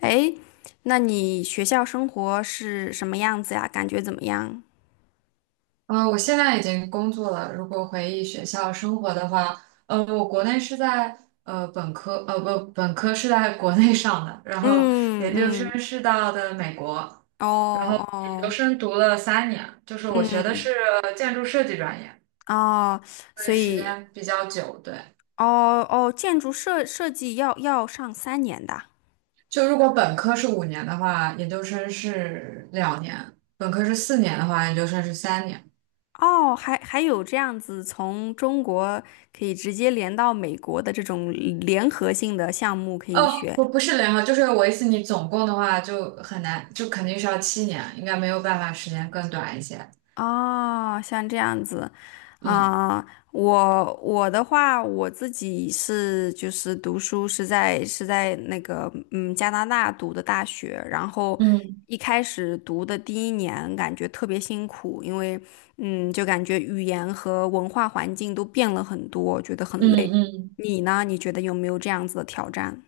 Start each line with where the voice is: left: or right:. left: 诶，那你学校生活是什么样子呀？感觉怎么样？
right: 嗯，我现在已经工作了。如果回忆学校生活的话，我国内是在本科，呃不，本科是在国内上的，然后
left: 嗯
right: 研究
left: 嗯，
right: 生是到的美国，
left: 哦
right: 然后研究
left: 哦，
right: 生读了三年，就是我学的是
left: 嗯
right: 建筑设计专业，
left: 哦，
right: 所以
left: 所
right: 时
left: 以
right: 间比较久。对，
left: 哦哦，建筑设计要上三年的。
right: 就如果本科是5年的话，研究生是2年；本科是4年的话，研究生是三年。
left: 哦，还有这样子从中国可以直接连到美国的这种联合性的项目可以
right: 哦，
left: 学
right: 不是零号，就是我意思，你总共的话就很难，就肯定是要7年，应该没有办法时间更短一些。
left: 哦，像这样子，
right: 嗯
left: 啊、我的话，我自己是就是读书是在是在那个加拿大读的大学，然后
right: 嗯
left: 一开始读的第一年感觉特别辛苦，因为嗯就感觉语言和文化环境都变了很多，觉得很
right: 嗯
left: 累。
right: 嗯，
left: 你呢？你觉得有没有这样子的挑战？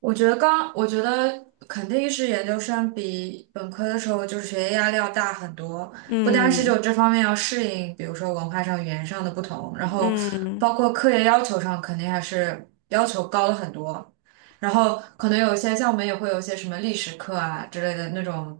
right: 我觉得肯定是研究生比本科的时候就是学业压力要大很多，不单是
left: 嗯
right: 就这方面要适应，比如说文化上、语言上的不同，然后
left: 嗯
right: 包括课业要求上肯定还是要求高了很多。然后可能有一些像我们也会有一些什么历史课啊之类的那种，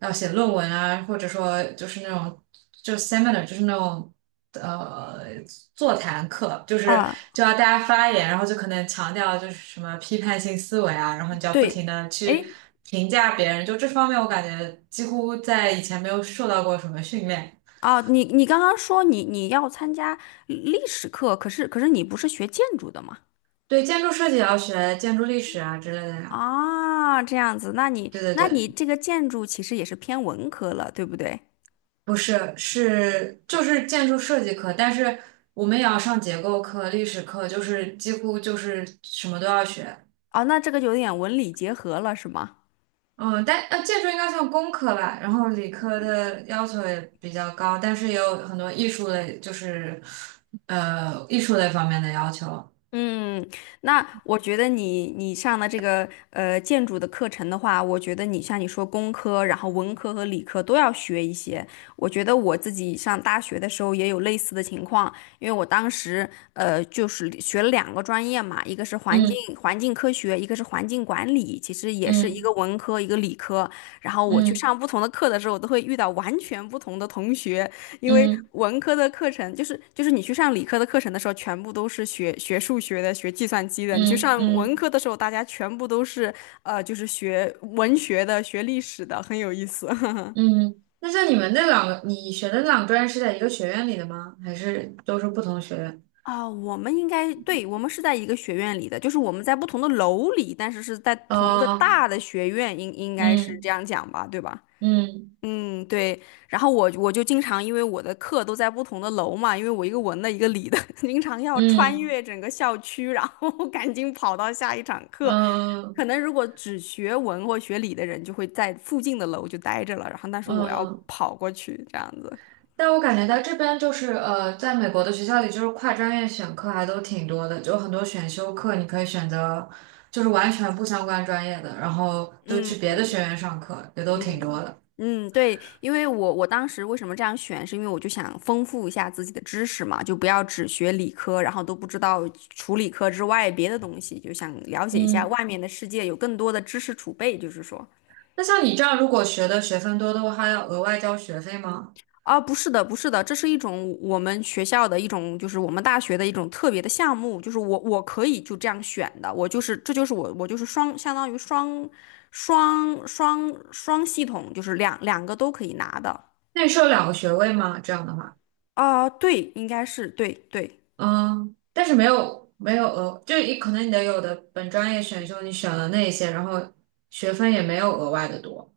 right: 要写论文啊，或者说就是那种就是 seminar，就是那种呃座谈课，就是
left: 啊，
right: 就要大家发言，然后就可能强调就是什么批判性思维啊，然后你就要不停
left: 对，
right: 的去
left: 哎，
right: 评价别人，就这方面我感觉几乎在以前没有受到过什么训练。
left: 哦，你刚刚说你要参加历史课，可是你不是学建筑的吗？
right: 对，建筑设计也要学建筑历史啊之类的呀。
left: 啊，这样子，那你
right: 对对
left: 那你
right: 对。
left: 这个建筑其实也是偏文科了，对不对？
right: 不是，是就是建筑设计课，但是我们也要上结构课、历史课，就是几乎就是什么都要学。
left: 哦，那这个有点文理结合了，是吗？
right: 嗯，但建筑应该算工科吧，然后理科的要求也比较高，但是也有很多艺术类，就是艺术类方面的要求。
left: 嗯，那我觉得你上的这个建筑的课程的话，我觉得你像你说工科，然后文科和理科都要学一些。我觉得我自己上大学的时候也有类似的情况，因为我当时就是学了两个专业嘛，一个是环境
right: 嗯
left: 环境科学，一个是环境管理，其实也是一个
right: 嗯
left: 文科一个理科。然后我去
right: 嗯
left: 上不同的课的时候，我都会遇到完全不同的同学，因为
right: 嗯
left: 文科的课程就是你去上理科的课程的时候，全部都是学数学的、学计算机的；你去
right: 嗯
left: 上文
right: 嗯
left: 科的时候，大家全部都是就是学文学的、学历史的，很有意思。
right: 嗯。那像你们那两个，你学的那两个专业是在一个学院里的吗？还是都是不同学院？
left: 我们应该对，我们是在一个学院里的，就是我们在不同的楼里，但是是在同一个
right: 哦，
left: 大的学院，应该是这
right: 嗯
left: 样讲吧，对吧？
right: 嗯。
left: 嗯，对。然后我就经常因为我的课都在不同的楼嘛，因为我一个文的，一个理的，经常要穿
right: 嗯
left: 越整个校区，然后 赶紧跑到下一场课。可
right: 嗯
left: 能如果只学文或学理的人，就会在附近的楼就待着了，然后但是我要
right: 嗯，
left: 跑过去这样子。
right: 但我感觉在这边就是在美国的学校里，就是跨专业选课还都挺多的，就很多选修课你可以选择，就是完全不相关专业的，然后就去
left: 嗯。
right: 别的学院上课，也都挺多
left: 嗯
right: 的。
left: 嗯，对，因为我当时为什么这样选，是因为我就想丰富一下自己的知识嘛，就不要只学理科，然后都不知道除理科之外别的东西，就想了解一下
right: 嗯，
left: 外面的世界，有更多的知识储备，就是说。
right: 那像你这样，如果学的学分多的话，还要额外交学费吗？
left: 啊，不是的，不是的，这是一种我们学校的一种，就是我们大学的一种特别的项目，就是我可以就这样选的，我就是这就是我就是双相当于双双系统，就是两个都可以拿的。
right: 那你是有两个学位吗？这样的话，
left: 对，应该是对对，
right: 嗯，但是没有额，就一可能你的有的本专业选修你选了那一些，然后学分也没有额外的多。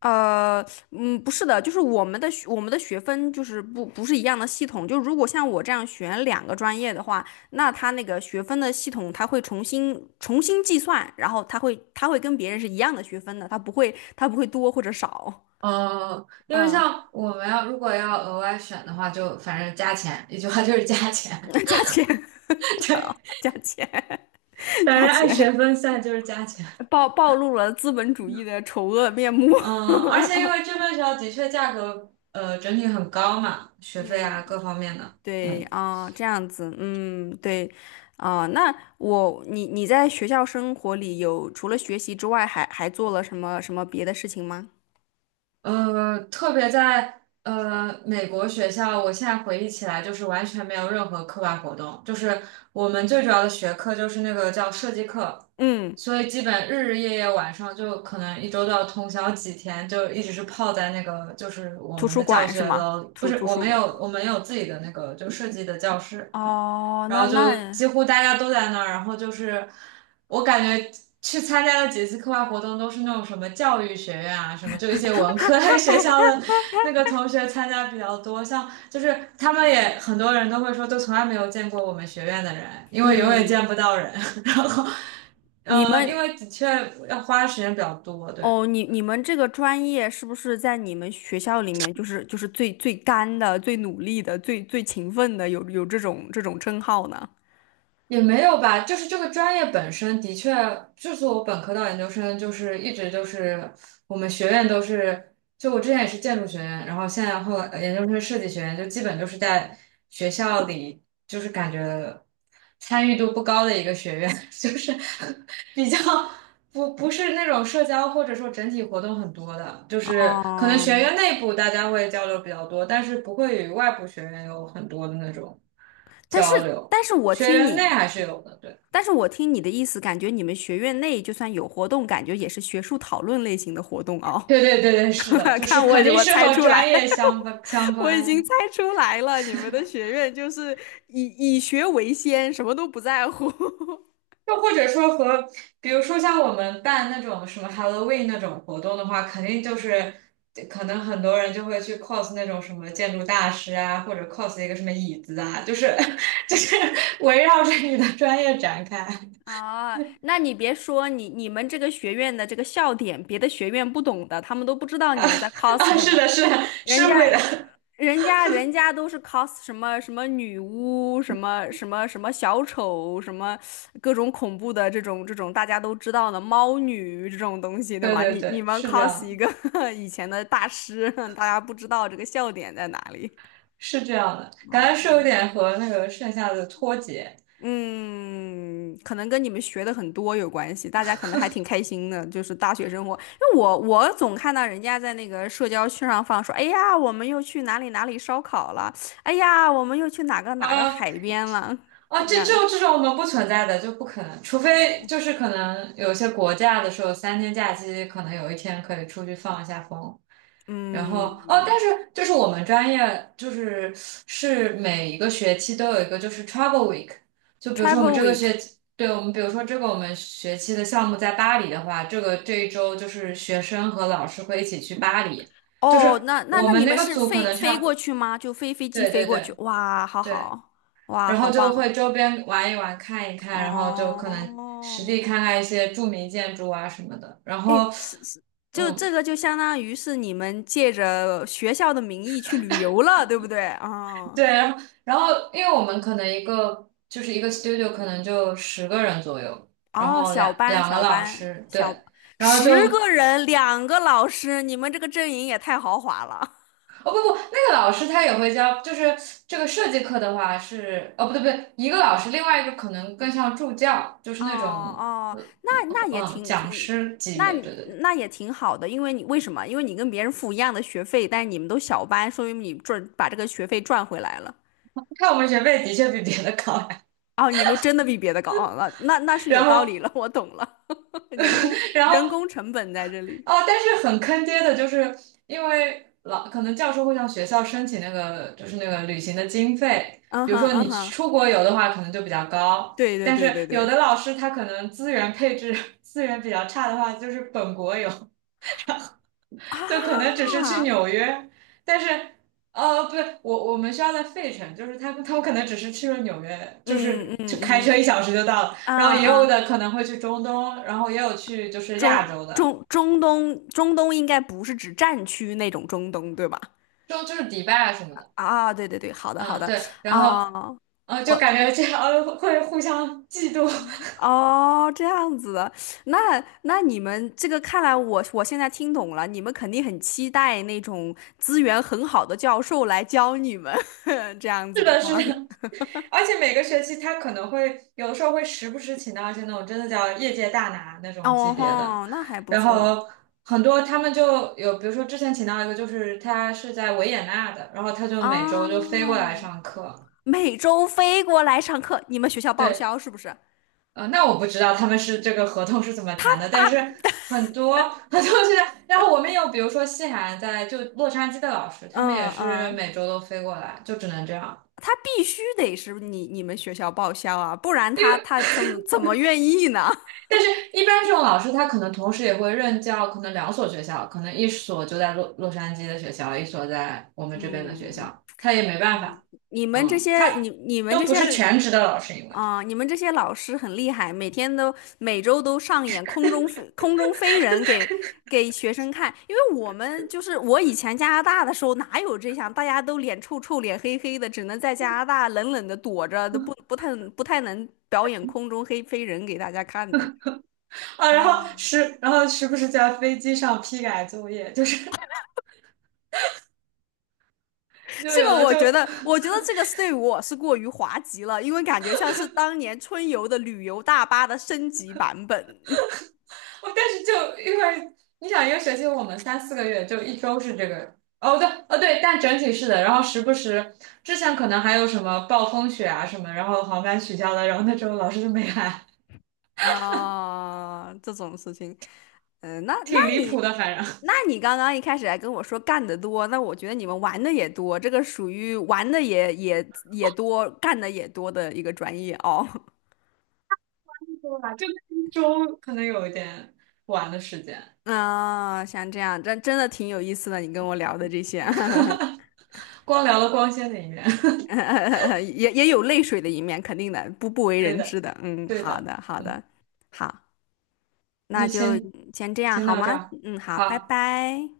left: 呃，嗯，不是的，就是我们的学我们的学分就是不是一样的系统，就如果像我这样选两个专业的话，那他那个学分的系统他会重新计算，然后他会跟别人是一样的学分的，他不会多或者少，
right: 因为
left: 嗯，
right: 像我们要如果要额外选的话，就反正加钱，一句话就是加钱。
left: 加钱
right: 对，
left: 加钱
right: 反
left: 加
right: 正按学
left: 钱，
right: 分算就是加钱。
left: 暴露了资本主义的丑恶面目，
right: 嗯、而且因为这边学校的确价格整体很高嘛，学费
left: 嗯。
right: 啊各方面的。
left: 对
right: 嗯。
left: 啊，这样子，嗯，对，啊，那我你你在学校生活里有除了学习之外还，还做了什么什么别的事情吗？
right: 特别在美国学校，我现在回忆起来，就是完全没有任何课外活动，就是我们最主要的学科就是那个叫设计课，
left: 嗯，
right: 所以基本日日夜夜晚上就可能一周都要通宵几天，就一直是泡在那个就是我
left: 图
right: 们
left: 书
right: 的教
left: 馆是
right: 学
left: 吗？
right: 楼，不
left: 图
right: 是
left: 图
right: 我
left: 书
right: 们有
left: 馆。
right: 我们有自己的那个就设计的教室，
left: 哦，
right: 然
left: 那
right: 后就几
left: 那
right: 乎大家都在那儿，然后就是我感觉去参加的几次课外活动都是那种什么教育学院啊，什么就一些文科类 学校的那个同学参加比较多，像就是他们也很多人都会说，都从来没有见过我们学院的人，因为永远见不到人，然后。
left: 你
right: 因
left: 们
right: 为的确要花的时间比较多，对。
left: 哦，你你们这个专业是不是在你们学校里面就是最干的、最努力的、最勤奋的，有这种这种称号呢？
right: 也没有吧，就是这个专业本身的确，就是我本科到研究生，就是一直就是我们学院都是，就我之前也是建筑学院，然后现在后来研究生设计学院，就基本就是在学校里，就是感觉参与度不高的一个学院，就是比较不是那种社交或者说整体活动很多的，就是可能
left: 哦，
right: 学院内部大家会交流比较多，但是不会与外部学院有很多的那种
left: 但是
right: 交流。
left: 但是我
right: 学
left: 听
right: 员内
left: 你。
right: 还是有的，对，
left: 但是我听你的意思，感觉你们学院内就算有活动，感觉也是学术讨论类型的活动哦。
right: 对对对对，是的，就是
left: 看我，
right: 肯定
left: 我
right: 是
left: 猜
right: 和
left: 出
right: 专
left: 来，
right: 业相关 相
left: 我已经
right: 关，
left: 猜出来了，你们的学院就是以学为先，什么都不在乎。
right: 又或者说和，比如说像我们办那种什么 Halloween 那种活动的话，肯定就是可能很多人就会去 cos 那种什么建筑大师啊，或者 cos 一个什么椅子啊，就是 就是围绕着你的专业展开
left: 啊，那你别说，你你们这个学院的这个笑点，别的学院不懂的，他们都不知道你们在 cos
right: 啊，
left: 什
right: 是
left: 么。
right: 的，是的，是
left: 人
right: 会的，
left: 家，人家，人家都是 cos 什么什么女巫，什么什么什么小丑，什么各种恐怖的这种这种大家都知道的猫女这种东西，对
right: 对
left: 吗？
right: 对
left: 你你
right: 对，
left: 们
right: 是这样
left: cos 一
right: 的，
left: 个 以前的大师，大家不知道这个笑点在哪里。
right: 是这样的，感觉是
left: 哦。
right: 有点和那个剩下的脱节。
left: 嗯，可能跟你们学的很多有关系，大家可能还挺开心的，就是大学生活。因为我总看到人家在那个社交圈上放说，哎呀，我们又去哪里哪里烧烤了，哎呀，我们又去哪个哪个
right: 啊。
left: 海边了，
right: 啊，
left: 就那
right: 这这
left: 样。
right: 种这种我们不存在的就不可能，除非就是可能有些国家的时候，3天假期可能有一天可以出去放一下风。然后哦，
left: 嗯
right: 但是就是我们专业就是每一个学期都有一个就是 travel week，就比如说我们
left: ，Travel
right: 这个
left: Week，
right: 学期，对我们比如说这个我们学期的项目在巴黎的话，这一周就是学生和老师会一起去巴黎，就
left: 哦，
right: 是
left: 那那
right: 我
left: 那你
right: 们那
left: 们
right: 个
left: 是
right: 组可
left: 飞
right: 能差
left: 飞
right: 不
left: 过
right: 多
left: 去吗？就飞机
right: 对
left: 飞
right: 对
left: 过去？
right: 对。
left: 哇，好
right: 对
left: 好，哇，
right: 然
left: 好
right: 后就
left: 棒，
right: 会周边玩一玩、看一看，然后就可能实地
left: 哦。
right: 看看一些著名建筑啊什么的。然
left: 哎，
right: 后，
left: 是是，就这
right: 嗯，
left: 个就相当于是你们借着学校的名义去旅游了，对不对？啊，
right: 对，然后因为我们可能一个 studio 可能就10个人左右，然
left: 哦，
right: 后
left: 小
right: 两
left: 班
right: 两个
left: 小
right: 老
left: 班
right: 师，
left: 小，
right: 对，然后
left: 十个
right: 就
left: 人，两个老师，你们这个阵营也太豪华了。
right: 哦不不，那个老师他也会教，就是这个设计课的话是哦不对不对，一个老师，另外一个可能更像助教，就是
left: 哦
right: 那种
left: 哦，那那也挺
right: 讲
left: 挺，
right: 师级
left: 那
right: 别，对
left: 你
right: 对对。
left: 那也挺好的，因为你为什么？因为你跟别人付一样的学费，但是你们都小班，说明你赚把这个学费赚回来了。
right: 看我们学费的确比别的高，
left: 哦，你们真的比别的高，哦，那那那是有
right: 然
left: 道
right: 后，
left: 理了，我懂了。人工
right: 然
left: 人
right: 后，
left: 工成本在这里。
right: 哦，但是很坑爹的，就是因为可能教授会向学校申请那个，就是那个旅行的经费。
left: 嗯
right: 比如
left: 哼，
right: 说
left: 嗯
right: 你
left: 哼，
right: 出国游的话，可能就比较高，
left: 对对
right: 但
left: 对
right: 是
left: 对
right: 有
left: 对
right: 的老师他可能资源配置 资源比较差的话，就是本国游，就可能只是去
left: 啊，
right: 纽约，但是。不对，我们学校在费城，就是他们可能只是去了纽约，就
left: 嗯
right: 是就
left: 嗯
right: 开车一
left: 嗯
right: 小时就到了，
left: 啊
right: 然后也有
left: 啊，
right: 的可能会去中东，然后也有去就是亚
left: 中
right: 洲的，
left: 中中东中东应该不是指战区那种中东，对吧？
right: 就是迪拜啊什么的，
left: 啊，对对对，好的好
right: 嗯，
left: 的
right: 对，然后，
left: 啊，
right: 就感
left: 我
right: 觉这样会互相嫉妒，
left: 哦这样子的，那那你们这个看来我现在听懂了，你们肯定很期待那种资源很好的教授来教你们 这样 子
right: 是
left: 的
right: 的，是
left: 话。
right: 的，而且每个学期他可能会有的时候会时不时请到一些那种真的叫业界大拿那种级
left: 哦
right: 别的，
left: 吼，那还不
right: 然
left: 错
right: 后很多他们就有，比如说之前请到一个就是他是在维也纳的，然后他就每周就
left: 啊！
right: 飞过来上课，
left: 每周飞过来上课，你们学校报
right: 对。
left: 销是不是？
right: 那我不知道他们是这个合同是怎么谈的，但是很多 很多现在，然后我们有比如说西海岸在就洛杉矶的老师，他们也
left: 嗯
right: 是
left: 嗯，
right: 每周都飞过来，就只能这样。
left: 他必须得是你们学校报销啊，不然他他怎么愿意呢？
right: 但是，一般这种老师他可能同时也会任教，可能两所学校，可能一所就在洛杉矶的学校，一所在我 们这边的学
left: 嗯，
right: 校，他也没办法，
left: 你们这
right: 嗯，
left: 些你
right: 他
left: 你们
right: 都
left: 这
right: 不
left: 些
right: 是全职的老师，因为
left: 啊，你们这些老师很厉害，每天都每周都上演空中飞人给给学生看。因为我们就是我以前加拿大的时候哪有这样，大家都脸臭臭、脸黑黑的，只能在加拿大冷冷的躲着，都不太能表演空中黑飞人给大家看的。
right: 啊，然后
left: 啊，
right: 时然后时不时在飞机上批改作业，就是 就
left: 这
right: 有
left: 个
right: 的
left: 我
right: 就。
left: 觉得，我觉得这个是对我是过于滑稽了，因为感觉像是当年春游的旅游大巴的升级版本。
right: 哦，但是就因为你想一个学期我们三四个月，就一周是这个。哦，对，哦对，但整体是的。然后时不时之前可能还有什么暴风雪啊什么，然后航班取消了，然后那周老师就没来，
left: 啊，这种事情，嗯、那那
right: 挺离
left: 你，
right: 谱的。反正
left: 那 你刚刚一开始还跟我说干得多，那我觉得你们玩的也多，这个属于玩的也也多，干的也多的一个专业哦。
right: 对吧？就周可能有一点晚的时间，
left: 啊，像这样，真的挺有意思的，你跟我聊的这些，
right: 光聊了光鲜的一面。
left: 也也有泪水的一面，肯定的，不不 为
right: 对
left: 人知
right: 的，
left: 的。嗯，
right: 对
left: 好
right: 的，
left: 的，好
right: 嗯，
left: 的，好，那
right: 那
left: 就
right: 先
left: 先这样
right: 先
left: 好
right: 到这
left: 吗？
right: 儿，
left: 嗯，好，拜
right: 好。
left: 拜。